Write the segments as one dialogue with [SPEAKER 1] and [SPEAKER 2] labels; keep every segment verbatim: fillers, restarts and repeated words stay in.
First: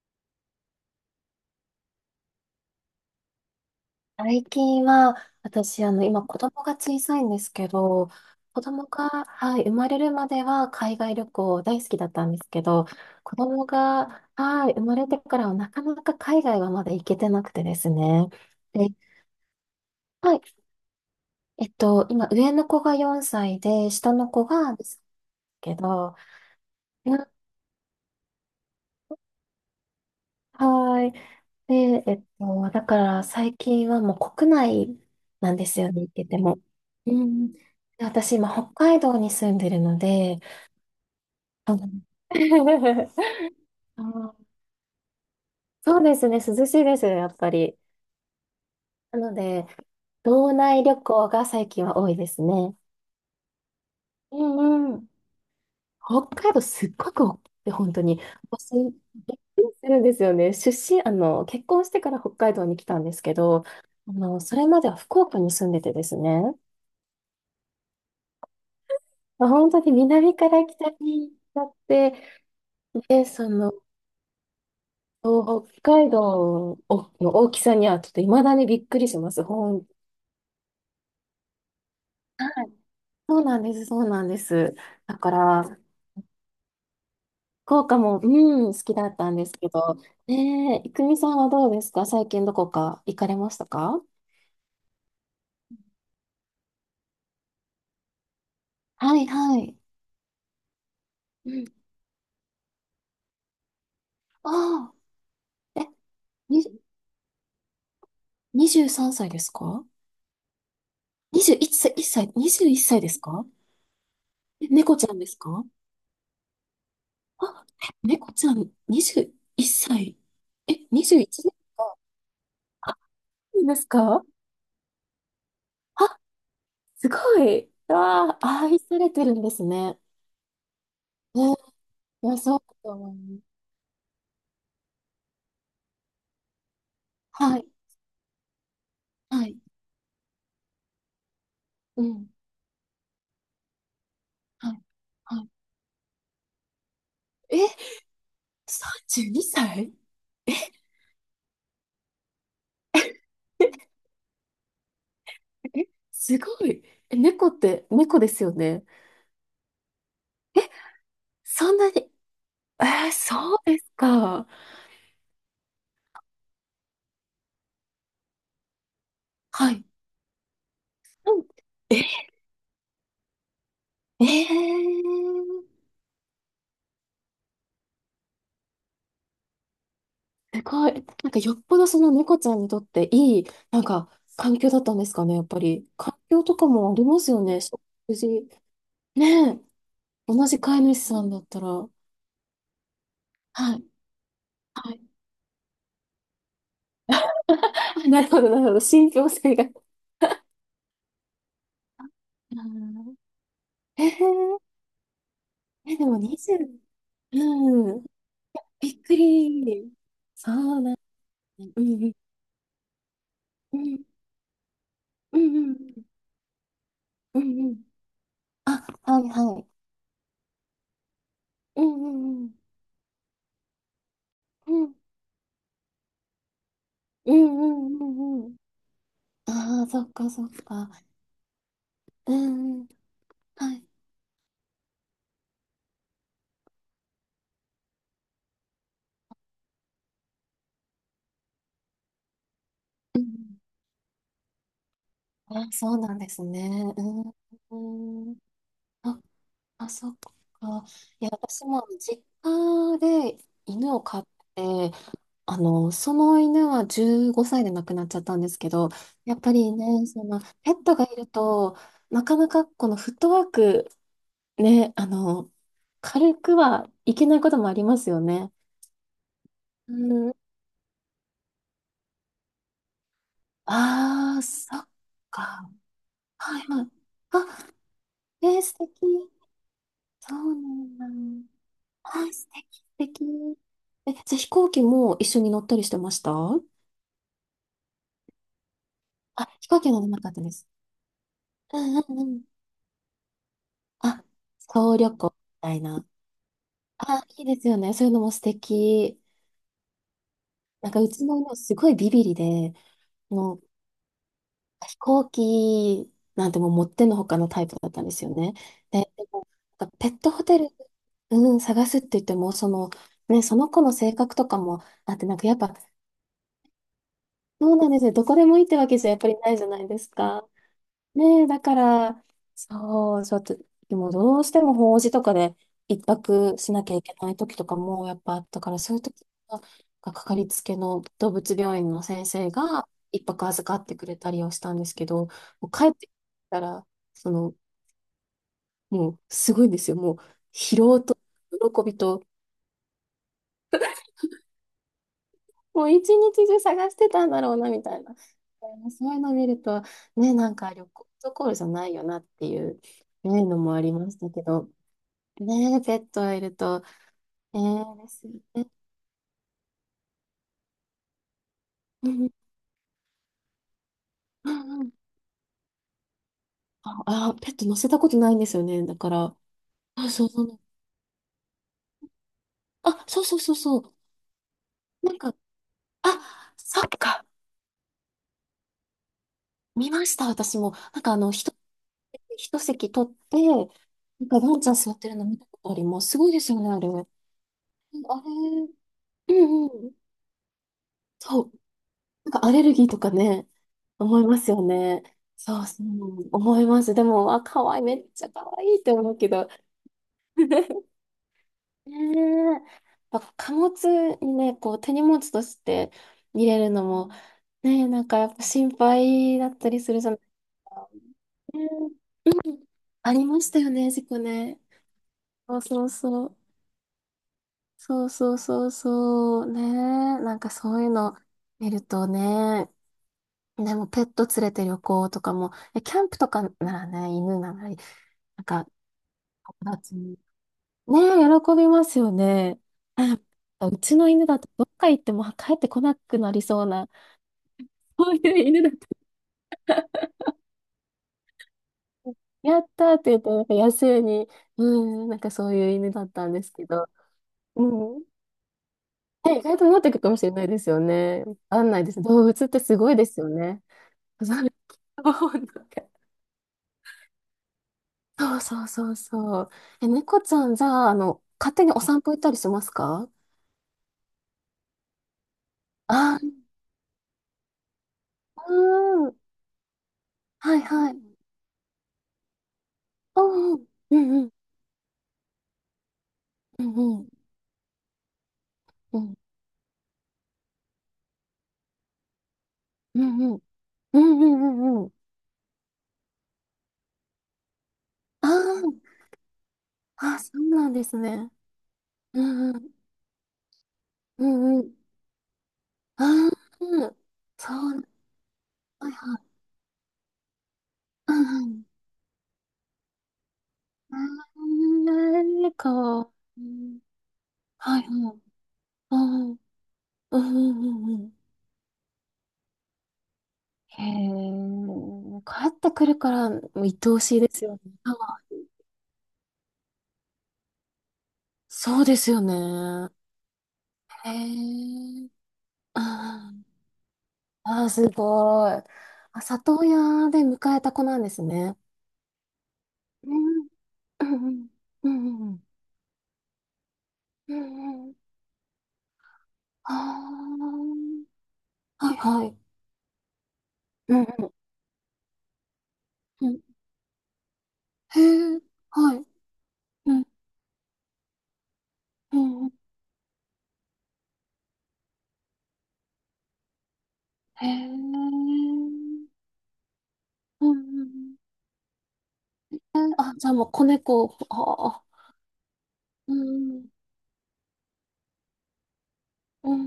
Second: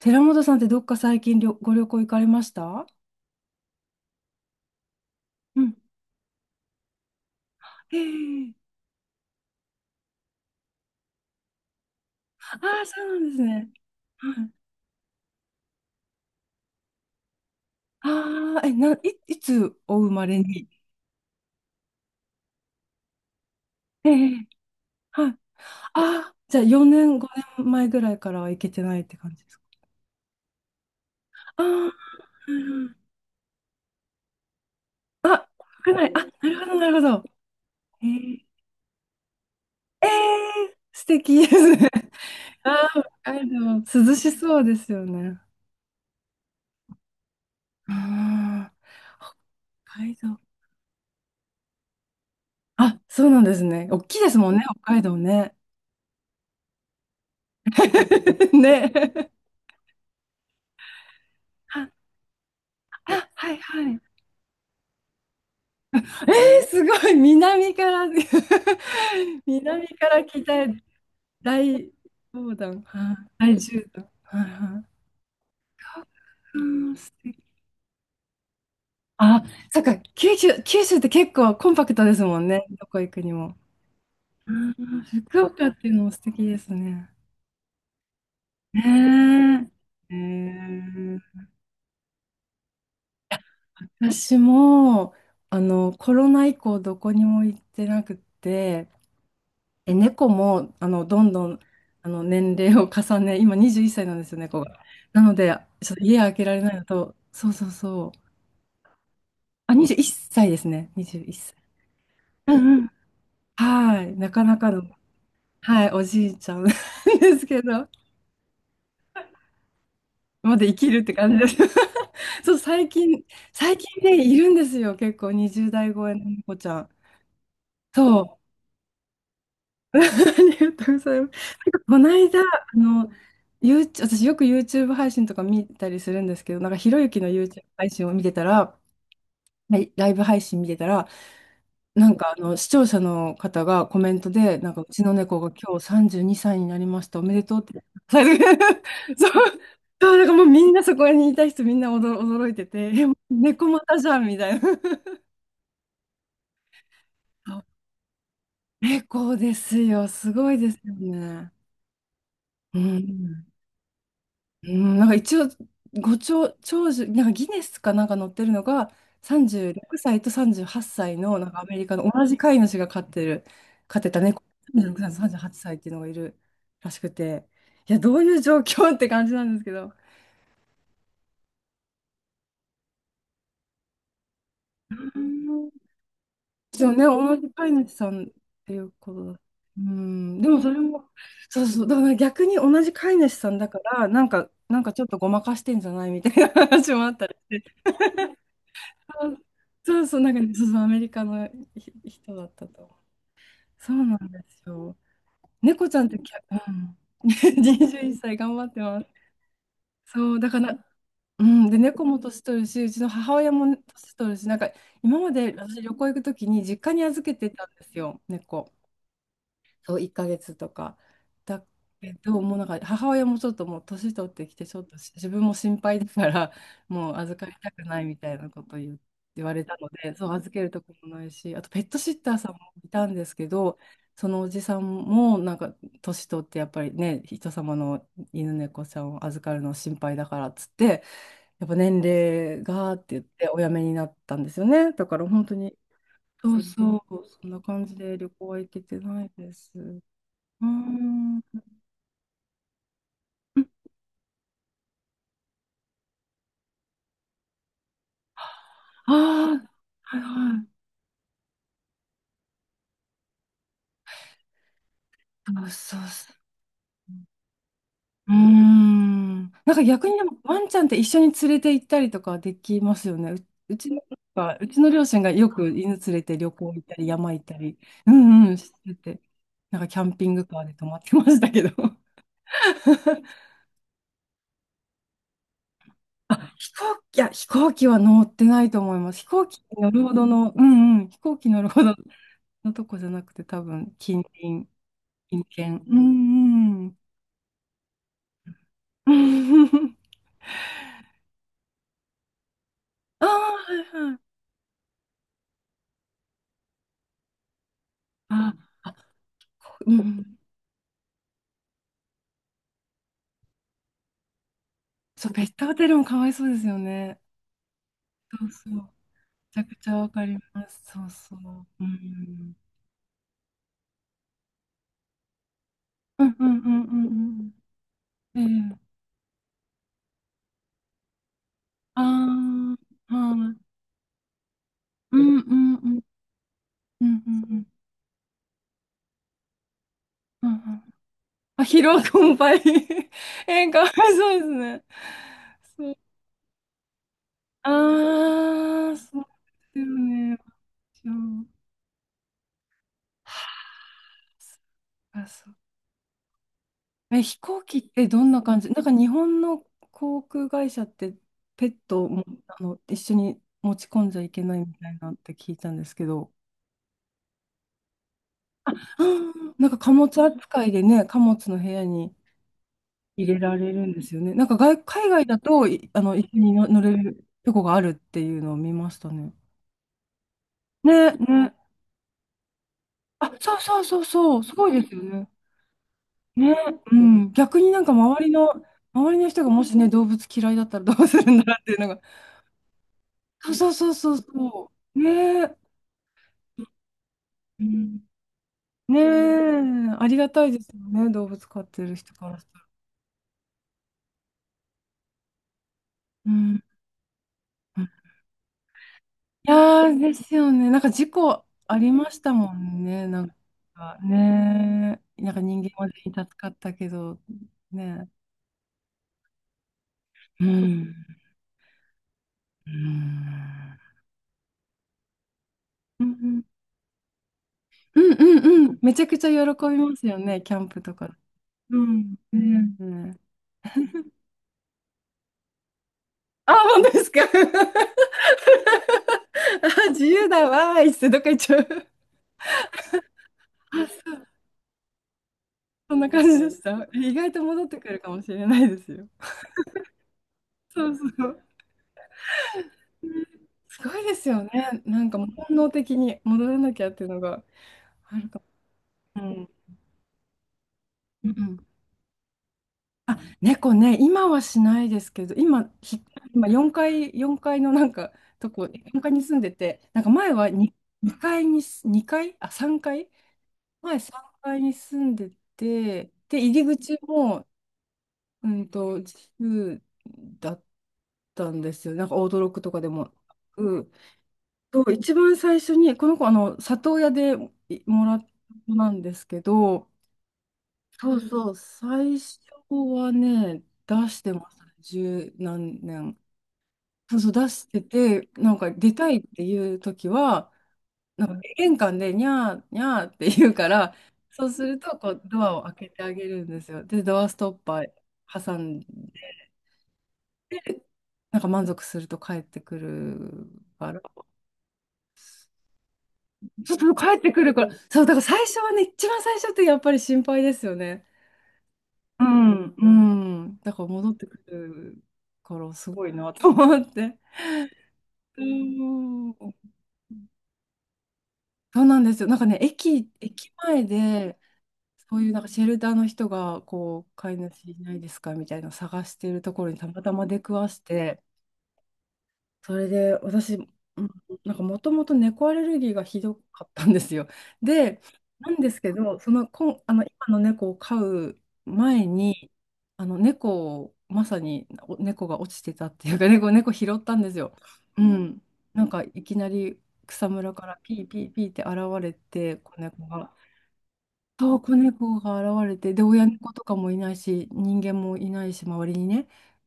[SPEAKER 1] 寺本さんってどっか最近旅ご旅行行かれました？
[SPEAKER 2] 最近は、
[SPEAKER 1] うん。
[SPEAKER 2] 私、あの、今、子供が小さいんですけど、
[SPEAKER 1] え
[SPEAKER 2] 子
[SPEAKER 1] え、
[SPEAKER 2] 供が、はい、生まれるまでは海外旅行大好きだったんです
[SPEAKER 1] あ
[SPEAKER 2] け
[SPEAKER 1] あー、
[SPEAKER 2] ど、
[SPEAKER 1] そうなんで
[SPEAKER 2] 子
[SPEAKER 1] す
[SPEAKER 2] 供
[SPEAKER 1] ね。
[SPEAKER 2] が、
[SPEAKER 1] はい。
[SPEAKER 2] はい、生まれてからはなかなか海外はまだ行けてなくてですね。
[SPEAKER 1] ああ、え、
[SPEAKER 2] で、
[SPEAKER 1] な、い、いつお生ま
[SPEAKER 2] は
[SPEAKER 1] れ
[SPEAKER 2] い、
[SPEAKER 1] に？
[SPEAKER 2] えっと、今、上の子がよんさいで、
[SPEAKER 1] え
[SPEAKER 2] 下の子
[SPEAKER 1] え、
[SPEAKER 2] がです
[SPEAKER 1] はい。
[SPEAKER 2] けど、
[SPEAKER 1] ああ、じゃあよねん、
[SPEAKER 2] な
[SPEAKER 1] ごねんまえぐらいからは行けてないって感じですか？
[SPEAKER 2] はい。
[SPEAKER 1] ああ、
[SPEAKER 2] で、えっ
[SPEAKER 1] う
[SPEAKER 2] と、だ
[SPEAKER 1] ん、
[SPEAKER 2] から最近はもう国内
[SPEAKER 1] あ、
[SPEAKER 2] なんですよ
[SPEAKER 1] 国
[SPEAKER 2] ね、行
[SPEAKER 1] 内、
[SPEAKER 2] って
[SPEAKER 1] あ、
[SPEAKER 2] て
[SPEAKER 1] なる
[SPEAKER 2] も。
[SPEAKER 1] ほど、なる
[SPEAKER 2] う
[SPEAKER 1] ほど。
[SPEAKER 2] ん。で
[SPEAKER 1] え
[SPEAKER 2] 私、
[SPEAKER 1] え、
[SPEAKER 2] 今、北海道に住んでるの
[SPEAKER 1] え
[SPEAKER 2] で、
[SPEAKER 1] え、素敵です
[SPEAKER 2] あ
[SPEAKER 1] ね。
[SPEAKER 2] の
[SPEAKER 1] ああ、北海道、
[SPEAKER 2] あ
[SPEAKER 1] 涼し
[SPEAKER 2] ー
[SPEAKER 1] そうですよね。
[SPEAKER 2] そうですね、涼しいですよ、やっぱり。
[SPEAKER 1] ああ、
[SPEAKER 2] なので、
[SPEAKER 1] 北海道。
[SPEAKER 2] 道内旅行が最近は多いですね。
[SPEAKER 1] あ、そうなんですね。大きいです
[SPEAKER 2] う
[SPEAKER 1] もんね、北
[SPEAKER 2] んう
[SPEAKER 1] 海
[SPEAKER 2] ん。
[SPEAKER 1] 道ね。
[SPEAKER 2] 北海道すっごく多くて、本当に。私、びっ
[SPEAKER 1] ね。
[SPEAKER 2] くりするんですよね。出身、あの、結婚してから北海道に来たんです
[SPEAKER 1] あ、
[SPEAKER 2] け
[SPEAKER 1] はい
[SPEAKER 2] ど、
[SPEAKER 1] はい。
[SPEAKER 2] あの、それまでは福岡に住んでてですね。
[SPEAKER 1] えー、すごい。南から
[SPEAKER 2] 本当
[SPEAKER 1] 南
[SPEAKER 2] に
[SPEAKER 1] から
[SPEAKER 2] 南か
[SPEAKER 1] 北
[SPEAKER 2] ら
[SPEAKER 1] へ
[SPEAKER 2] 北に行っちゃっ
[SPEAKER 1] 大
[SPEAKER 2] て、
[SPEAKER 1] 横断。は
[SPEAKER 2] で、そ
[SPEAKER 1] い、大
[SPEAKER 2] の、
[SPEAKER 1] 縦断。はいはい。
[SPEAKER 2] 北海
[SPEAKER 1] う
[SPEAKER 2] 道
[SPEAKER 1] ん、素
[SPEAKER 2] の
[SPEAKER 1] 敵、
[SPEAKER 2] 大きさにはちょっと未だにびっくりしま
[SPEAKER 1] あ、
[SPEAKER 2] す。ほ
[SPEAKER 1] そっ
[SPEAKER 2] ん、
[SPEAKER 1] か。九州、九州って結構コンパクトですもん
[SPEAKER 2] は
[SPEAKER 1] ね。
[SPEAKER 2] い。
[SPEAKER 1] どこ行くに
[SPEAKER 2] そう
[SPEAKER 1] も。
[SPEAKER 2] なんです、そうなんで
[SPEAKER 1] うん、
[SPEAKER 2] す。だか
[SPEAKER 1] 福岡っ
[SPEAKER 2] ら、
[SPEAKER 1] ていうのも素敵ですね。
[SPEAKER 2] 福岡も、うん、好きだったんですけ
[SPEAKER 1] ね
[SPEAKER 2] ど、
[SPEAKER 1] え。
[SPEAKER 2] ねえ、いくみさん
[SPEAKER 1] え、
[SPEAKER 2] はどうですか？最近どこか行かれましたか？
[SPEAKER 1] 私も、あの、コロナ以降どこにも行ってなくて、
[SPEAKER 2] はいはい。
[SPEAKER 1] え、猫も、あの、どんど
[SPEAKER 2] う
[SPEAKER 1] ん、
[SPEAKER 2] ん。
[SPEAKER 1] あの、年齢を重ね、今にじゅういっさいなんですよ、猫が。
[SPEAKER 2] あ
[SPEAKER 1] なので、
[SPEAKER 2] あ、え、
[SPEAKER 1] ちょっと家開けられ
[SPEAKER 2] に、
[SPEAKER 1] ないのと、そうそうそう。
[SPEAKER 2] にじゅうさんさいです
[SPEAKER 1] あ、
[SPEAKER 2] か？
[SPEAKER 1] にじゅういっさいですね。21
[SPEAKER 2] にじゅういち 歳、いっさい、
[SPEAKER 1] 歳。う
[SPEAKER 2] 21
[SPEAKER 1] んうん。
[SPEAKER 2] 歳ですか？
[SPEAKER 1] はい。なかな
[SPEAKER 2] え、
[SPEAKER 1] かの、
[SPEAKER 2] 猫ちゃんですか？
[SPEAKER 1] はい、おじいちゃん ですけ
[SPEAKER 2] あ、
[SPEAKER 1] ど、
[SPEAKER 2] え、猫ちゃん、にじゅういっさい。
[SPEAKER 1] まだ生
[SPEAKER 2] え、
[SPEAKER 1] きるって
[SPEAKER 2] 21
[SPEAKER 1] 感じで
[SPEAKER 2] 年、
[SPEAKER 1] す。そう、最
[SPEAKER 2] あ、
[SPEAKER 1] 近、
[SPEAKER 2] そうん
[SPEAKER 1] 最
[SPEAKER 2] です
[SPEAKER 1] 近ね、
[SPEAKER 2] か？
[SPEAKER 1] いるんですよ。結構にじゅう代超え
[SPEAKER 2] あ、
[SPEAKER 1] の猫ちゃん。
[SPEAKER 2] すごい。わ
[SPEAKER 1] そ
[SPEAKER 2] あ、愛されてるんです
[SPEAKER 1] う。
[SPEAKER 2] ね。
[SPEAKER 1] ありがとうございます。
[SPEAKER 2] え、
[SPEAKER 1] この
[SPEAKER 2] いや、
[SPEAKER 1] 間、
[SPEAKER 2] そうだ
[SPEAKER 1] あ
[SPEAKER 2] と思
[SPEAKER 1] の、
[SPEAKER 2] います。
[SPEAKER 1] ユーチューブ私よく YouTube 配信とか見たりするんですけど、なんかひろゆきの
[SPEAKER 2] は
[SPEAKER 1] YouTube
[SPEAKER 2] い、
[SPEAKER 1] 配信を見てたら、
[SPEAKER 2] はい、
[SPEAKER 1] はい、ライブ配信見てたら、
[SPEAKER 2] う
[SPEAKER 1] なん
[SPEAKER 2] ん、
[SPEAKER 1] かあの視聴者の方がコメントで、な
[SPEAKER 2] は
[SPEAKER 1] んか
[SPEAKER 2] い、
[SPEAKER 1] うちの猫
[SPEAKER 2] はい。
[SPEAKER 1] が今日さんじゅうにさいにさいになりました、おめでと
[SPEAKER 2] え、
[SPEAKER 1] うって。そう、そ
[SPEAKER 2] さんじゅうにさい？
[SPEAKER 1] う、なんかもう
[SPEAKER 2] え、え、
[SPEAKER 1] みんなそこにいた人みんな驚、驚いてて、え、猫またじゃんみたいな。
[SPEAKER 2] すごい。え、猫っ
[SPEAKER 1] そう、
[SPEAKER 2] て、猫ですよね。
[SPEAKER 1] 猫ですよ、すごい
[SPEAKER 2] え、
[SPEAKER 1] ですよね。
[SPEAKER 2] そんなに、
[SPEAKER 1] う
[SPEAKER 2] えー
[SPEAKER 1] ん。
[SPEAKER 2] そうですか。
[SPEAKER 1] うん、なんか一応、ご長、長寿、なんかギネスかなんか載ってるのが、
[SPEAKER 2] は
[SPEAKER 1] 36
[SPEAKER 2] い。
[SPEAKER 1] 歳とさんじゅうはっさいの、
[SPEAKER 2] う
[SPEAKER 1] な
[SPEAKER 2] ん。
[SPEAKER 1] んかアメリカ
[SPEAKER 2] え、
[SPEAKER 1] の同じ飼い主が飼ってる、飼ってた
[SPEAKER 2] え
[SPEAKER 1] 猫、さんじゅうろくさいと38
[SPEAKER 2] ー
[SPEAKER 1] 歳っさいっていうのがいるらしくて、いや、どういう状況って感じなんですけど、
[SPEAKER 2] すごい。なんかよっぽどその猫ちゃんにとっていい、なんか環境だったんです
[SPEAKER 1] う
[SPEAKER 2] かね、やっぱ
[SPEAKER 1] ん、
[SPEAKER 2] り。環境とか
[SPEAKER 1] で
[SPEAKER 2] も
[SPEAKER 1] も
[SPEAKER 2] あ
[SPEAKER 1] ね、
[SPEAKER 2] ります
[SPEAKER 1] 同
[SPEAKER 2] よ
[SPEAKER 1] じ
[SPEAKER 2] ね、
[SPEAKER 1] 飼い
[SPEAKER 2] 食
[SPEAKER 1] 主さんっ
[SPEAKER 2] 事。
[SPEAKER 1] ていうことだ。
[SPEAKER 2] ねえ、
[SPEAKER 1] うん、
[SPEAKER 2] 同
[SPEAKER 1] でも
[SPEAKER 2] じ
[SPEAKER 1] そ
[SPEAKER 2] 飼
[SPEAKER 1] れ
[SPEAKER 2] い主
[SPEAKER 1] も、
[SPEAKER 2] さんだった
[SPEAKER 1] そう
[SPEAKER 2] ら。
[SPEAKER 1] そう、
[SPEAKER 2] は
[SPEAKER 1] だからね、逆に同じ飼い主さんだか
[SPEAKER 2] い。
[SPEAKER 1] ら、なんか、なん
[SPEAKER 2] は
[SPEAKER 1] か
[SPEAKER 2] い。
[SPEAKER 1] ちょっとごまかしてんじゃないみたいな話もあったり。
[SPEAKER 2] なるほど、なるほど。信
[SPEAKER 1] そ
[SPEAKER 2] 憑
[SPEAKER 1] う
[SPEAKER 2] 性が。
[SPEAKER 1] そうそう、なんかね、そうそう、アメリカのひ人だっ
[SPEAKER 2] う
[SPEAKER 1] たと思う。
[SPEAKER 2] ん。
[SPEAKER 1] そ
[SPEAKER 2] え
[SPEAKER 1] うなんで
[SPEAKER 2] ー、
[SPEAKER 1] すよ。猫ち
[SPEAKER 2] え、
[SPEAKER 1] ゃ
[SPEAKER 2] で
[SPEAKER 1] んっ
[SPEAKER 2] も
[SPEAKER 1] てきゃ、う
[SPEAKER 2] にじゅう、
[SPEAKER 1] ん、
[SPEAKER 2] う
[SPEAKER 1] 21
[SPEAKER 2] ん。
[SPEAKER 1] 歳頑張って
[SPEAKER 2] び
[SPEAKER 1] ま
[SPEAKER 2] っ
[SPEAKER 1] す。
[SPEAKER 2] くり。
[SPEAKER 1] そう、だ
[SPEAKER 2] そ
[SPEAKER 1] か
[SPEAKER 2] う
[SPEAKER 1] ら、
[SPEAKER 2] なんだ。
[SPEAKER 1] う
[SPEAKER 2] う
[SPEAKER 1] ん、
[SPEAKER 2] ん、
[SPEAKER 1] で、
[SPEAKER 2] う
[SPEAKER 1] 猫
[SPEAKER 2] ん、
[SPEAKER 1] も年取るし、うちの母親も
[SPEAKER 2] うん、
[SPEAKER 1] 年取るし、なんか今ま
[SPEAKER 2] う
[SPEAKER 1] で私旅
[SPEAKER 2] ん、
[SPEAKER 1] 行行くときに実家に預け
[SPEAKER 2] う
[SPEAKER 1] て
[SPEAKER 2] ん、
[SPEAKER 1] た
[SPEAKER 2] う
[SPEAKER 1] ん
[SPEAKER 2] ん。
[SPEAKER 1] ですよ、猫。
[SPEAKER 2] あ、はい、はい。
[SPEAKER 1] そう、いっかげつとか。だ
[SPEAKER 2] う
[SPEAKER 1] けど、
[SPEAKER 2] ん、うん、
[SPEAKER 1] もうなんか母親もちょっともう年取ってきて、
[SPEAKER 2] う
[SPEAKER 1] ちょっ
[SPEAKER 2] ん、
[SPEAKER 1] と自分も心配だから、もう
[SPEAKER 2] う
[SPEAKER 1] 預かり
[SPEAKER 2] ん、う
[SPEAKER 1] たくな
[SPEAKER 2] ん、
[SPEAKER 1] い
[SPEAKER 2] う
[SPEAKER 1] みたい
[SPEAKER 2] ん、う
[SPEAKER 1] な
[SPEAKER 2] ん。
[SPEAKER 1] こと言う言われた
[SPEAKER 2] ああ、
[SPEAKER 1] の
[SPEAKER 2] そっ
[SPEAKER 1] で、そ
[SPEAKER 2] か
[SPEAKER 1] う、
[SPEAKER 2] そっ
[SPEAKER 1] 預けると
[SPEAKER 2] か。
[SPEAKER 1] こもないし、あとペットシッタ
[SPEAKER 2] う
[SPEAKER 1] ーさんも
[SPEAKER 2] ん、
[SPEAKER 1] いたんですけ
[SPEAKER 2] は
[SPEAKER 1] ど、
[SPEAKER 2] い。
[SPEAKER 1] そのおじさんもなんか年取ってやっぱりね、人様の犬猫ちゃんを預かるの心配だからっつって、やっぱ年齢がって
[SPEAKER 2] う
[SPEAKER 1] 言っ
[SPEAKER 2] ん。
[SPEAKER 1] てお辞めになったんですよね。だから本当
[SPEAKER 2] あ、
[SPEAKER 1] に、
[SPEAKER 2] そうなんです
[SPEAKER 1] そう
[SPEAKER 2] ね。
[SPEAKER 1] そ
[SPEAKER 2] う
[SPEAKER 1] う、
[SPEAKER 2] ん。
[SPEAKER 1] そんな感じで旅
[SPEAKER 2] うん。
[SPEAKER 1] 行は行けて
[SPEAKER 2] あ、
[SPEAKER 1] ないです。
[SPEAKER 2] あ、そっ
[SPEAKER 1] う
[SPEAKER 2] か。いや、
[SPEAKER 1] ーん。
[SPEAKER 2] 私も実家で犬を飼って、あの、その犬はじゅうごさいで亡くなっちゃったんですけど、
[SPEAKER 1] あ
[SPEAKER 2] やっぱ
[SPEAKER 1] あ、
[SPEAKER 2] りね、
[SPEAKER 1] はい
[SPEAKER 2] その、
[SPEAKER 1] は
[SPEAKER 2] ペットがいると、なかなかこのフットワーク、ね、あの、
[SPEAKER 1] い。楽しそうっす。
[SPEAKER 2] 軽くはいけないこともありますよ
[SPEAKER 1] うー
[SPEAKER 2] ね。
[SPEAKER 1] ん。なんか
[SPEAKER 2] う
[SPEAKER 1] 逆にで
[SPEAKER 2] ん。
[SPEAKER 1] もワンちゃんって一緒に連れて行ったりとかできますよね。う、うちの、
[SPEAKER 2] ああ、
[SPEAKER 1] なんかう
[SPEAKER 2] そ
[SPEAKER 1] ち
[SPEAKER 2] っ
[SPEAKER 1] の両親がよく
[SPEAKER 2] か。
[SPEAKER 1] 犬連れて旅
[SPEAKER 2] はい
[SPEAKER 1] 行
[SPEAKER 2] は
[SPEAKER 1] 行っ
[SPEAKER 2] い。
[SPEAKER 1] たり山行っ
[SPEAKER 2] あ、
[SPEAKER 1] たり、う
[SPEAKER 2] え
[SPEAKER 1] んうん
[SPEAKER 2] ー、
[SPEAKER 1] し
[SPEAKER 2] 素敵。
[SPEAKER 1] てて、なんかキャンピン
[SPEAKER 2] そ
[SPEAKER 1] グ
[SPEAKER 2] う
[SPEAKER 1] カーで泊まっ
[SPEAKER 2] な
[SPEAKER 1] てまし
[SPEAKER 2] んだ。
[SPEAKER 1] たけど。
[SPEAKER 2] あ、素敵、素敵。え、じゃあ飛行機も一緒に乗ったりしてました？
[SPEAKER 1] あ、飛行機、いや、飛行機は乗ってないと思います。飛行
[SPEAKER 2] あ、
[SPEAKER 1] 機
[SPEAKER 2] 飛行
[SPEAKER 1] に乗
[SPEAKER 2] 機乗
[SPEAKER 1] る
[SPEAKER 2] れ
[SPEAKER 1] ほ
[SPEAKER 2] な
[SPEAKER 1] ど
[SPEAKER 2] かったで
[SPEAKER 1] の、う
[SPEAKER 2] す。
[SPEAKER 1] んうん、飛行機乗る
[SPEAKER 2] う
[SPEAKER 1] ほど
[SPEAKER 2] んうんうん。
[SPEAKER 1] のとこじゃなくて、多分近
[SPEAKER 2] あ、
[SPEAKER 1] 隣、
[SPEAKER 2] 総旅行
[SPEAKER 1] 近
[SPEAKER 2] みたい
[SPEAKER 1] 県。う
[SPEAKER 2] な。
[SPEAKER 1] んうん。
[SPEAKER 2] あ、いいですよね。そういうのも素
[SPEAKER 1] あ
[SPEAKER 2] 敵。なんかうちの犬すごいビビリで、
[SPEAKER 1] あ、
[SPEAKER 2] もう
[SPEAKER 1] はいはい。
[SPEAKER 2] 飛行機なんてもう持ってんのほかのタイプだったんですよね。
[SPEAKER 1] あ、あ、
[SPEAKER 2] で、でも
[SPEAKER 1] こ
[SPEAKER 2] なん
[SPEAKER 1] う、う
[SPEAKER 2] かペット
[SPEAKER 1] ん。
[SPEAKER 2] ホテル、うん、探すって言っても、その、ね、その子の性格とかもあって、
[SPEAKER 1] そう、
[SPEAKER 2] なん
[SPEAKER 1] ベ
[SPEAKER 2] か
[SPEAKER 1] ッ
[SPEAKER 2] やっ
[SPEAKER 1] ドホ
[SPEAKER 2] ぱ
[SPEAKER 1] テルもかわいそうですよね。
[SPEAKER 2] そうなんですね。どこ
[SPEAKER 1] そ
[SPEAKER 2] で
[SPEAKER 1] う
[SPEAKER 2] もいいっ
[SPEAKER 1] そう。
[SPEAKER 2] て
[SPEAKER 1] め
[SPEAKER 2] わけじゃやっぱりな
[SPEAKER 1] ち
[SPEAKER 2] いじ
[SPEAKER 1] ゃ
[SPEAKER 2] ゃ
[SPEAKER 1] く
[SPEAKER 2] ない
[SPEAKER 1] ちゃ
[SPEAKER 2] で
[SPEAKER 1] わ
[SPEAKER 2] す
[SPEAKER 1] かり
[SPEAKER 2] か。
[SPEAKER 1] ます。そうそ
[SPEAKER 2] ねえ、だ
[SPEAKER 1] う。
[SPEAKER 2] か
[SPEAKER 1] う
[SPEAKER 2] ら、
[SPEAKER 1] ん。
[SPEAKER 2] そう、ちょっとでもどうしても法事とかで一
[SPEAKER 1] うんう
[SPEAKER 2] 泊
[SPEAKER 1] んう
[SPEAKER 2] しな
[SPEAKER 1] ん
[SPEAKER 2] きゃい
[SPEAKER 1] う
[SPEAKER 2] けない
[SPEAKER 1] ん
[SPEAKER 2] 時とかもやっぱあ
[SPEAKER 1] う
[SPEAKER 2] った
[SPEAKER 1] ん。
[SPEAKER 2] か
[SPEAKER 1] え
[SPEAKER 2] ら、
[SPEAKER 1] え。
[SPEAKER 2] そういう時は、かかりつけの動物病院
[SPEAKER 1] あ
[SPEAKER 2] の先生が
[SPEAKER 1] あ、
[SPEAKER 2] 一泊
[SPEAKER 1] はい。
[SPEAKER 2] 預かってくれたりをしたんですけ
[SPEAKER 1] う
[SPEAKER 2] ど、
[SPEAKER 1] んう
[SPEAKER 2] もう
[SPEAKER 1] んう
[SPEAKER 2] 帰っ
[SPEAKER 1] ん。
[SPEAKER 2] てきたら、
[SPEAKER 1] うんう
[SPEAKER 2] そ
[SPEAKER 1] んう
[SPEAKER 2] の、
[SPEAKER 1] ん。
[SPEAKER 2] もうすごいんですよ。もう
[SPEAKER 1] うんう
[SPEAKER 2] 疲
[SPEAKER 1] ん。
[SPEAKER 2] 労と
[SPEAKER 1] あ、疲
[SPEAKER 2] 喜び
[SPEAKER 1] 労
[SPEAKER 2] と、
[SPEAKER 1] 困憊。ええ、かわいそうですね。
[SPEAKER 2] も
[SPEAKER 1] そ
[SPEAKER 2] う
[SPEAKER 1] う。
[SPEAKER 2] 一日中探してたんだろうな、みたいな。
[SPEAKER 1] ああ、
[SPEAKER 2] そうい
[SPEAKER 1] そ
[SPEAKER 2] う
[SPEAKER 1] うで
[SPEAKER 2] の見る
[SPEAKER 1] す
[SPEAKER 2] と、
[SPEAKER 1] よ
[SPEAKER 2] ね、
[SPEAKER 1] ね。
[SPEAKER 2] なんか旅行
[SPEAKER 1] そ
[SPEAKER 2] どこ
[SPEAKER 1] う。
[SPEAKER 2] ろじゃないよなっていう、ね、
[SPEAKER 1] は
[SPEAKER 2] の
[SPEAKER 1] あ、
[SPEAKER 2] もありましたけ
[SPEAKER 1] そ
[SPEAKER 2] ど、
[SPEAKER 1] っか、そっか、
[SPEAKER 2] ね、ペットがいると、
[SPEAKER 1] え、飛
[SPEAKER 2] え
[SPEAKER 1] 行機っ
[SPEAKER 2] ー、
[SPEAKER 1] て
[SPEAKER 2] で
[SPEAKER 1] ど
[SPEAKER 2] すよ
[SPEAKER 1] んな感
[SPEAKER 2] ね。
[SPEAKER 1] じなんか日本の航空会社ってペット
[SPEAKER 2] う
[SPEAKER 1] も
[SPEAKER 2] ん
[SPEAKER 1] あの一緒に持ち込んじゃいけ
[SPEAKER 2] う
[SPEAKER 1] ないみ
[SPEAKER 2] んう
[SPEAKER 1] た
[SPEAKER 2] ん。
[SPEAKER 1] いなって聞いたんですけど、
[SPEAKER 2] あ、あ、ペット乗せたことないんですよね。だ
[SPEAKER 1] う
[SPEAKER 2] から、
[SPEAKER 1] ん、なんか貨物
[SPEAKER 2] あ、そうそう。
[SPEAKER 1] 扱いでね、貨物の部屋に
[SPEAKER 2] あ、そう
[SPEAKER 1] 入
[SPEAKER 2] そ
[SPEAKER 1] れ
[SPEAKER 2] うそ
[SPEAKER 1] ら
[SPEAKER 2] う
[SPEAKER 1] れ
[SPEAKER 2] そ
[SPEAKER 1] るん
[SPEAKER 2] う。
[SPEAKER 1] ですよね。なんか外、海
[SPEAKER 2] なん
[SPEAKER 1] 外
[SPEAKER 2] か、
[SPEAKER 1] だといあの一緒に
[SPEAKER 2] あ、
[SPEAKER 1] の乗
[SPEAKER 2] そっ
[SPEAKER 1] れる
[SPEAKER 2] か。
[SPEAKER 1] とこがあるっていうのを見ましたね。
[SPEAKER 2] 見ました、私も。なん
[SPEAKER 1] ね、
[SPEAKER 2] かあの、
[SPEAKER 1] ね。
[SPEAKER 2] 一一席取っ
[SPEAKER 1] あ、
[SPEAKER 2] て、
[SPEAKER 1] そうそうそう
[SPEAKER 2] なん
[SPEAKER 1] そ
[SPEAKER 2] か
[SPEAKER 1] う、す
[SPEAKER 2] ワン
[SPEAKER 1] ご
[SPEAKER 2] ちゃん
[SPEAKER 1] いで
[SPEAKER 2] 座
[SPEAKER 1] す
[SPEAKER 2] っ
[SPEAKER 1] よ
[SPEAKER 2] てるの
[SPEAKER 1] ね。
[SPEAKER 2] 見たことあります。すごいです
[SPEAKER 1] ね、
[SPEAKER 2] よね、あれ。
[SPEAKER 1] う
[SPEAKER 2] あ
[SPEAKER 1] ん。逆になんか
[SPEAKER 2] れ、
[SPEAKER 1] 周りの、周りの
[SPEAKER 2] う
[SPEAKER 1] 人がも
[SPEAKER 2] ん
[SPEAKER 1] し
[SPEAKER 2] う
[SPEAKER 1] ね、
[SPEAKER 2] ん。
[SPEAKER 1] 動物嫌いだったらどうするん
[SPEAKER 2] そ
[SPEAKER 1] だ
[SPEAKER 2] う、
[SPEAKER 1] ろうっていうのが。
[SPEAKER 2] なんかアレルギーとかね、
[SPEAKER 1] そうそうそうそう
[SPEAKER 2] 思いますよ
[SPEAKER 1] そう。
[SPEAKER 2] ね。
[SPEAKER 1] ねえ、
[SPEAKER 2] そうそう、思います。でも、あ、
[SPEAKER 1] う
[SPEAKER 2] 可愛い、め
[SPEAKER 1] ん、
[SPEAKER 2] っちゃ可愛いって
[SPEAKER 1] ね
[SPEAKER 2] 思うけど。
[SPEAKER 1] え、ありがたいですよ ね、動物飼って
[SPEAKER 2] ね
[SPEAKER 1] る人からし
[SPEAKER 2] え、や
[SPEAKER 1] た
[SPEAKER 2] っ
[SPEAKER 1] ら。
[SPEAKER 2] ぱ貨物にね、こう手荷物として
[SPEAKER 1] う
[SPEAKER 2] 入れ
[SPEAKER 1] ん。
[SPEAKER 2] るのも、
[SPEAKER 1] う
[SPEAKER 2] ねえ、
[SPEAKER 1] ん、
[SPEAKER 2] なんかやっぱ心配だ
[SPEAKER 1] い
[SPEAKER 2] ったり
[SPEAKER 1] や
[SPEAKER 2] す
[SPEAKER 1] ー、
[SPEAKER 2] るじゃ
[SPEAKER 1] で
[SPEAKER 2] ないです
[SPEAKER 1] すよね。なん
[SPEAKER 2] か。
[SPEAKER 1] か事故
[SPEAKER 2] ね
[SPEAKER 1] あり
[SPEAKER 2] え、
[SPEAKER 1] ましたもんね、
[SPEAKER 2] あ
[SPEAKER 1] な
[SPEAKER 2] り
[SPEAKER 1] ん
[SPEAKER 2] ましたよね、
[SPEAKER 1] か、
[SPEAKER 2] 事故ね。
[SPEAKER 1] ねえ、なんか
[SPEAKER 2] そ
[SPEAKER 1] 人
[SPEAKER 2] う
[SPEAKER 1] 間
[SPEAKER 2] そ
[SPEAKER 1] は
[SPEAKER 2] う
[SPEAKER 1] 全員助
[SPEAKER 2] そう。
[SPEAKER 1] かったけど、
[SPEAKER 2] そ
[SPEAKER 1] ね
[SPEAKER 2] うそうそうそう。ねえ、なん
[SPEAKER 1] え。う
[SPEAKER 2] かそういう
[SPEAKER 1] ん。
[SPEAKER 2] の見るとね、
[SPEAKER 1] うん。
[SPEAKER 2] でもペット連れて旅行とかも、えキャ
[SPEAKER 1] う
[SPEAKER 2] ンプとか
[SPEAKER 1] ん
[SPEAKER 2] ならね、犬なら、なん
[SPEAKER 1] うんう
[SPEAKER 2] か、
[SPEAKER 1] んうん。めちゃくちゃ喜
[SPEAKER 2] 友
[SPEAKER 1] び
[SPEAKER 2] 達
[SPEAKER 1] ますよ
[SPEAKER 2] に。
[SPEAKER 1] ね、キャンプと
[SPEAKER 2] ねえ、
[SPEAKER 1] か。
[SPEAKER 2] 喜び
[SPEAKER 1] う
[SPEAKER 2] ますよ
[SPEAKER 1] ん。
[SPEAKER 2] ね。
[SPEAKER 1] ねえ。
[SPEAKER 2] あ、うちの犬だとどっか行っても帰ってこなくなり
[SPEAKER 1] あ、
[SPEAKER 2] そう
[SPEAKER 1] 本
[SPEAKER 2] な、
[SPEAKER 1] 当ですか？あ、
[SPEAKER 2] そういう犬だった。
[SPEAKER 1] 自由だわーいっつってどっか行っちゃう。
[SPEAKER 2] やったーって言って、なんか野
[SPEAKER 1] あ、
[SPEAKER 2] 生
[SPEAKER 1] そう、
[SPEAKER 2] に、うん、なんかそういう犬
[SPEAKER 1] そん
[SPEAKER 2] だ
[SPEAKER 1] な
[SPEAKER 2] っ
[SPEAKER 1] 感
[SPEAKER 2] たん
[SPEAKER 1] じ
[SPEAKER 2] で
[SPEAKER 1] で
[SPEAKER 2] す
[SPEAKER 1] し
[SPEAKER 2] け
[SPEAKER 1] た。
[SPEAKER 2] ど。
[SPEAKER 1] 意外と戻ってく
[SPEAKER 2] う
[SPEAKER 1] る
[SPEAKER 2] ん。
[SPEAKER 1] かもしれないですよ。
[SPEAKER 2] ね、意外となっていくかもしれないですよ
[SPEAKER 1] そう
[SPEAKER 2] ね。
[SPEAKER 1] そう。
[SPEAKER 2] わかんないです。動物ってすごいですよね。
[SPEAKER 1] すごいです
[SPEAKER 2] そう。
[SPEAKER 1] よね。なんかも う本能的に戻らなきゃっていうのがある
[SPEAKER 2] そう
[SPEAKER 1] か
[SPEAKER 2] そうそうそ
[SPEAKER 1] も。う
[SPEAKER 2] う。え、猫ちゃん、じゃあ、あの、
[SPEAKER 1] んう
[SPEAKER 2] 勝手
[SPEAKER 1] ん、
[SPEAKER 2] にお散歩行ったりしますか？
[SPEAKER 1] 猫ね、今はしないですけど、今、ひ
[SPEAKER 2] あ
[SPEAKER 1] 今よんかい、よんかいのなんかとこ、よん
[SPEAKER 2] う
[SPEAKER 1] かい
[SPEAKER 2] ん。
[SPEAKER 1] に住んでて、なんか前は
[SPEAKER 2] はい
[SPEAKER 1] に
[SPEAKER 2] はい。
[SPEAKER 1] にかいに、にかい、あ、3階
[SPEAKER 2] うん
[SPEAKER 1] 前
[SPEAKER 2] うん。
[SPEAKER 1] さんかいに住んでて、で、入
[SPEAKER 2] う
[SPEAKER 1] り
[SPEAKER 2] ん
[SPEAKER 1] 口
[SPEAKER 2] うん。
[SPEAKER 1] もうん
[SPEAKER 2] う
[SPEAKER 1] と、
[SPEAKER 2] んうん。
[SPEAKER 1] じゅうだったんですよ。なんか驚くとかで
[SPEAKER 2] う
[SPEAKER 1] も。
[SPEAKER 2] んうん。
[SPEAKER 1] うん。
[SPEAKER 2] うんうんうんう
[SPEAKER 1] と、
[SPEAKER 2] ん。
[SPEAKER 1] 一番最初に、この子、あの、里親でいもらった
[SPEAKER 2] あ
[SPEAKER 1] 子なんですけど、
[SPEAKER 2] あ、あ、そうなんです
[SPEAKER 1] そう
[SPEAKER 2] ね。
[SPEAKER 1] そう、最
[SPEAKER 2] う
[SPEAKER 1] 初
[SPEAKER 2] んうん。
[SPEAKER 1] はね、出し
[SPEAKER 2] う
[SPEAKER 1] てまし
[SPEAKER 2] んう
[SPEAKER 1] たね。
[SPEAKER 2] ん。
[SPEAKER 1] 十何
[SPEAKER 2] あ
[SPEAKER 1] 年。
[SPEAKER 2] あ、
[SPEAKER 1] そうそう、出
[SPEAKER 2] そ
[SPEAKER 1] して
[SPEAKER 2] う。
[SPEAKER 1] て、なんか
[SPEAKER 2] はい
[SPEAKER 1] 出た
[SPEAKER 2] は
[SPEAKER 1] いっ
[SPEAKER 2] い。
[SPEAKER 1] ていう時は、
[SPEAKER 2] う
[SPEAKER 1] なんか
[SPEAKER 2] ん
[SPEAKER 1] 玄関でにゃーにゃーって言うから、
[SPEAKER 2] う
[SPEAKER 1] そうする
[SPEAKER 2] ん。
[SPEAKER 1] と、こう、ド
[SPEAKER 2] ああ、
[SPEAKER 1] アを
[SPEAKER 2] か。
[SPEAKER 1] 開けてあげ
[SPEAKER 2] う
[SPEAKER 1] るんです
[SPEAKER 2] ん。
[SPEAKER 1] よ。で、ドアストッパ
[SPEAKER 2] はい
[SPEAKER 1] ー
[SPEAKER 2] はい。
[SPEAKER 1] 挟ん
[SPEAKER 2] うんうんうんうん。
[SPEAKER 1] なんか満足すると帰ってくる
[SPEAKER 2] へ
[SPEAKER 1] から、
[SPEAKER 2] え、帰ってくるからもう
[SPEAKER 1] ち
[SPEAKER 2] 愛
[SPEAKER 1] ょっと
[SPEAKER 2] お
[SPEAKER 1] 帰
[SPEAKER 2] し
[SPEAKER 1] っ
[SPEAKER 2] いで
[SPEAKER 1] てく
[SPEAKER 2] す
[SPEAKER 1] る
[SPEAKER 2] よね。
[SPEAKER 1] から、そう、だから最初はね、一番最初ってやっぱり心配ですよね。
[SPEAKER 2] そうですよ
[SPEAKER 1] うん、う
[SPEAKER 2] ね。
[SPEAKER 1] ん、だから戻
[SPEAKER 2] へ
[SPEAKER 1] ってくる
[SPEAKER 2] え、
[SPEAKER 1] からすごい
[SPEAKER 2] あ
[SPEAKER 1] な
[SPEAKER 2] ー、
[SPEAKER 1] と思って。
[SPEAKER 2] あー、す
[SPEAKER 1] う
[SPEAKER 2] ごい。あ、
[SPEAKER 1] ん、
[SPEAKER 2] 里親で迎えた子なんですね。
[SPEAKER 1] そうなんですよ。なんかね、駅、
[SPEAKER 2] うん
[SPEAKER 1] 駅前
[SPEAKER 2] う
[SPEAKER 1] で、
[SPEAKER 2] んう
[SPEAKER 1] そ
[SPEAKER 2] ん
[SPEAKER 1] ういう
[SPEAKER 2] う
[SPEAKER 1] なん
[SPEAKER 2] ん
[SPEAKER 1] かシェルターの人が、こう、飼
[SPEAKER 2] う
[SPEAKER 1] い主い
[SPEAKER 2] んう
[SPEAKER 1] な
[SPEAKER 2] ん。
[SPEAKER 1] いですかみたいなのを探してるところにたまたま
[SPEAKER 2] あ
[SPEAKER 1] 出くわして、
[SPEAKER 2] あ、はいはい。
[SPEAKER 1] それで私、
[SPEAKER 2] う
[SPEAKER 1] う
[SPEAKER 2] ん
[SPEAKER 1] ん、
[SPEAKER 2] う
[SPEAKER 1] なんかもともと猫アレルギーがひ
[SPEAKER 2] んう
[SPEAKER 1] ど
[SPEAKER 2] ん。
[SPEAKER 1] かったんですよ。で、
[SPEAKER 2] へえ、
[SPEAKER 1] なんですけ
[SPEAKER 2] はい。
[SPEAKER 1] ど、その、こん、あ
[SPEAKER 2] う
[SPEAKER 1] の
[SPEAKER 2] ん
[SPEAKER 1] 今の猫を飼う前
[SPEAKER 2] うんう
[SPEAKER 1] に、
[SPEAKER 2] ん。
[SPEAKER 1] あの猫を、まさにお猫が落ちてたっていうか、猫、猫拾ったんです
[SPEAKER 2] へ
[SPEAKER 1] よ。
[SPEAKER 2] え、う
[SPEAKER 1] うん。なんか
[SPEAKER 2] ん
[SPEAKER 1] いきなり草む
[SPEAKER 2] う
[SPEAKER 1] らからピー
[SPEAKER 2] ん
[SPEAKER 1] ピーピーって現れて、
[SPEAKER 2] う
[SPEAKER 1] 子
[SPEAKER 2] ん。え
[SPEAKER 1] 猫
[SPEAKER 2] あ、じゃあ
[SPEAKER 1] が。
[SPEAKER 2] もう子猫、
[SPEAKER 1] そう、子
[SPEAKER 2] ああ、
[SPEAKER 1] 猫が現れて、で、
[SPEAKER 2] う
[SPEAKER 1] 親猫と
[SPEAKER 2] ん
[SPEAKER 1] かもいないし、人間もいないし、周りにね。
[SPEAKER 2] うん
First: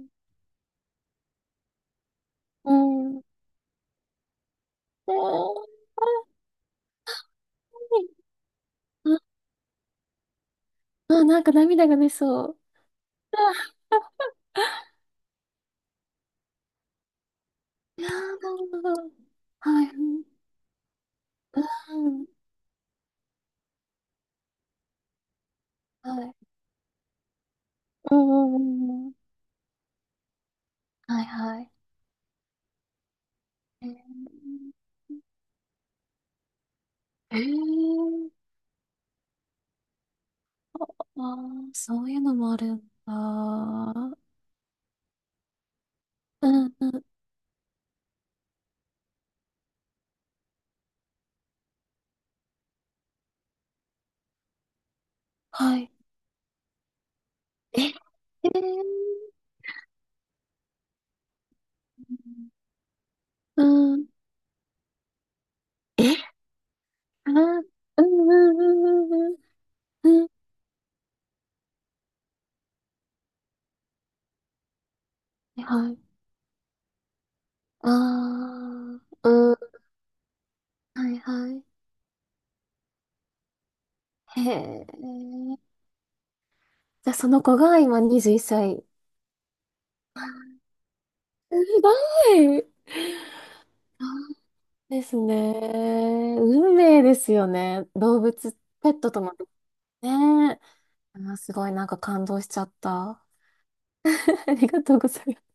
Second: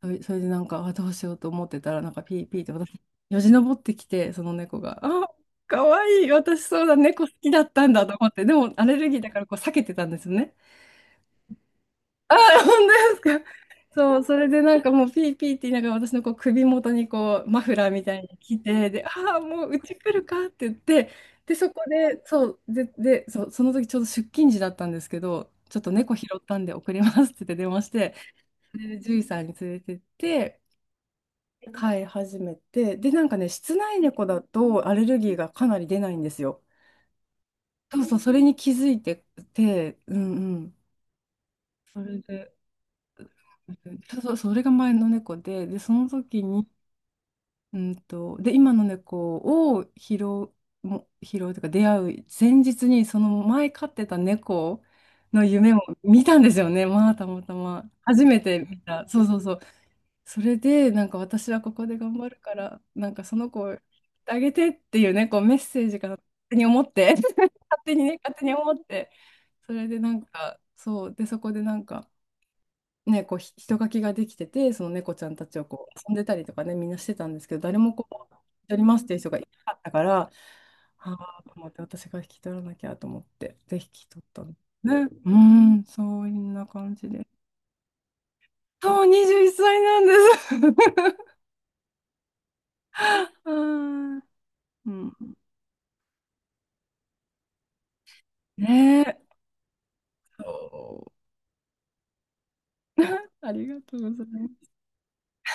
[SPEAKER 2] う
[SPEAKER 1] そ
[SPEAKER 2] ん。
[SPEAKER 1] れ、それでなんか、あ、どうしようと思ってたら、なんかピーピーって
[SPEAKER 2] う
[SPEAKER 1] 私、
[SPEAKER 2] ん。
[SPEAKER 1] よじ登ってきて、その猫が、
[SPEAKER 2] あー、
[SPEAKER 1] あ、
[SPEAKER 2] は
[SPEAKER 1] かわいい、私そうだ、猫好きだったんだ
[SPEAKER 2] い。
[SPEAKER 1] と思って、でもアレルギーだからこう避けてたんですよね。
[SPEAKER 2] あ、あ、なんか涙が出
[SPEAKER 1] あ、
[SPEAKER 2] そう。
[SPEAKER 1] 本当ですか？
[SPEAKER 2] あ、
[SPEAKER 1] そう、それでなんかもうピーピーって言いながら私のこう首元にこうマフラー
[SPEAKER 2] い
[SPEAKER 1] み
[SPEAKER 2] やー、
[SPEAKER 1] た
[SPEAKER 2] な
[SPEAKER 1] いに
[SPEAKER 2] る
[SPEAKER 1] 来
[SPEAKER 2] ほ
[SPEAKER 1] て、で、
[SPEAKER 2] ど。
[SPEAKER 1] ああ、もうう
[SPEAKER 2] はい。
[SPEAKER 1] ち
[SPEAKER 2] う
[SPEAKER 1] 来る
[SPEAKER 2] ん。
[SPEAKER 1] かって言って、で、そこで、そう、で、で、そう、その時ちょうど出勤時だったんですけど、ちょっと
[SPEAKER 2] は
[SPEAKER 1] 猫拾
[SPEAKER 2] い。
[SPEAKER 1] ったんで送りますって言って電話して、
[SPEAKER 2] うんうんう
[SPEAKER 1] で
[SPEAKER 2] んう
[SPEAKER 1] 獣医
[SPEAKER 2] ん。
[SPEAKER 1] さんに連れてって、
[SPEAKER 2] はいはい。
[SPEAKER 1] 飼い始めて、で、なんかね、室
[SPEAKER 2] え
[SPEAKER 1] 内猫だ
[SPEAKER 2] ー、
[SPEAKER 1] とアレルギーがかなり出ないんですよ。
[SPEAKER 2] え
[SPEAKER 1] そうそう、
[SPEAKER 2] ー、
[SPEAKER 1] それに気づいてて、うんうん。
[SPEAKER 2] あー、
[SPEAKER 1] そ
[SPEAKER 2] そうい
[SPEAKER 1] れ
[SPEAKER 2] うの
[SPEAKER 1] で、
[SPEAKER 2] もあるんだ。
[SPEAKER 1] うん、そ
[SPEAKER 2] う
[SPEAKER 1] うそう、それが前の猫で、で、その時に、
[SPEAKER 2] んうん。
[SPEAKER 1] うんと、で、今の猫を拾う、も拾うというか、出会う前日に、その前飼ってた猫の夢
[SPEAKER 2] は
[SPEAKER 1] を
[SPEAKER 2] い。
[SPEAKER 1] 見たんですよね、まあ、たまた
[SPEAKER 2] え、
[SPEAKER 1] ま。
[SPEAKER 2] え
[SPEAKER 1] 初め
[SPEAKER 2] ー、
[SPEAKER 1] て見た。そうそうそう。それで、なんか私はここで頑張るから、なんかその子
[SPEAKER 2] う
[SPEAKER 1] を
[SPEAKER 2] ん。
[SPEAKER 1] あげてっていうね、こうメッセージ
[SPEAKER 2] え、
[SPEAKER 1] が勝手に思って、
[SPEAKER 2] あ
[SPEAKER 1] 勝
[SPEAKER 2] ー、
[SPEAKER 1] 手
[SPEAKER 2] う
[SPEAKER 1] にね、
[SPEAKER 2] んう
[SPEAKER 1] 勝手に思っ
[SPEAKER 2] ん
[SPEAKER 1] て、
[SPEAKER 2] うんうん
[SPEAKER 1] それでなん
[SPEAKER 2] うん。
[SPEAKER 1] か、そう、で、そこでなんか、ね、こうひ人垣ができてて、その猫ちゃんたち
[SPEAKER 2] う
[SPEAKER 1] を
[SPEAKER 2] ん。
[SPEAKER 1] こ
[SPEAKER 2] は
[SPEAKER 1] う
[SPEAKER 2] い。
[SPEAKER 1] 遊んでたりとかね、みんなしてたんですけど、誰
[SPEAKER 2] あ
[SPEAKER 1] もこう、引き取りま
[SPEAKER 2] ー、
[SPEAKER 1] すっていう人がい
[SPEAKER 2] う
[SPEAKER 1] なか
[SPEAKER 2] ん。
[SPEAKER 1] ったから、
[SPEAKER 2] は
[SPEAKER 1] あ
[SPEAKER 2] い
[SPEAKER 1] あ、
[SPEAKER 2] は
[SPEAKER 1] と
[SPEAKER 2] い。
[SPEAKER 1] 思って、私が引き取らなきゃと思って、で、引き取っ
[SPEAKER 2] へ
[SPEAKER 1] たの。
[SPEAKER 2] え。
[SPEAKER 1] ね、うーん、そんな感じ
[SPEAKER 2] じゃあ
[SPEAKER 1] で。
[SPEAKER 2] その子が今にじゅういっさい。
[SPEAKER 1] そう、にじゅういっさいなんです。
[SPEAKER 2] すごい。
[SPEAKER 1] う
[SPEAKER 2] そ
[SPEAKER 1] ん。
[SPEAKER 2] う
[SPEAKER 1] う
[SPEAKER 2] で
[SPEAKER 1] ん、
[SPEAKER 2] すね。運命ですよね。動物、ペ
[SPEAKER 1] ね
[SPEAKER 2] ット
[SPEAKER 1] え。
[SPEAKER 2] とも。ねえ。
[SPEAKER 1] そ
[SPEAKER 2] あーすごいなんか感動しちゃった。
[SPEAKER 1] う、ありがとうござい ま
[SPEAKER 2] あり
[SPEAKER 1] す。
[SPEAKER 2] がとうございます。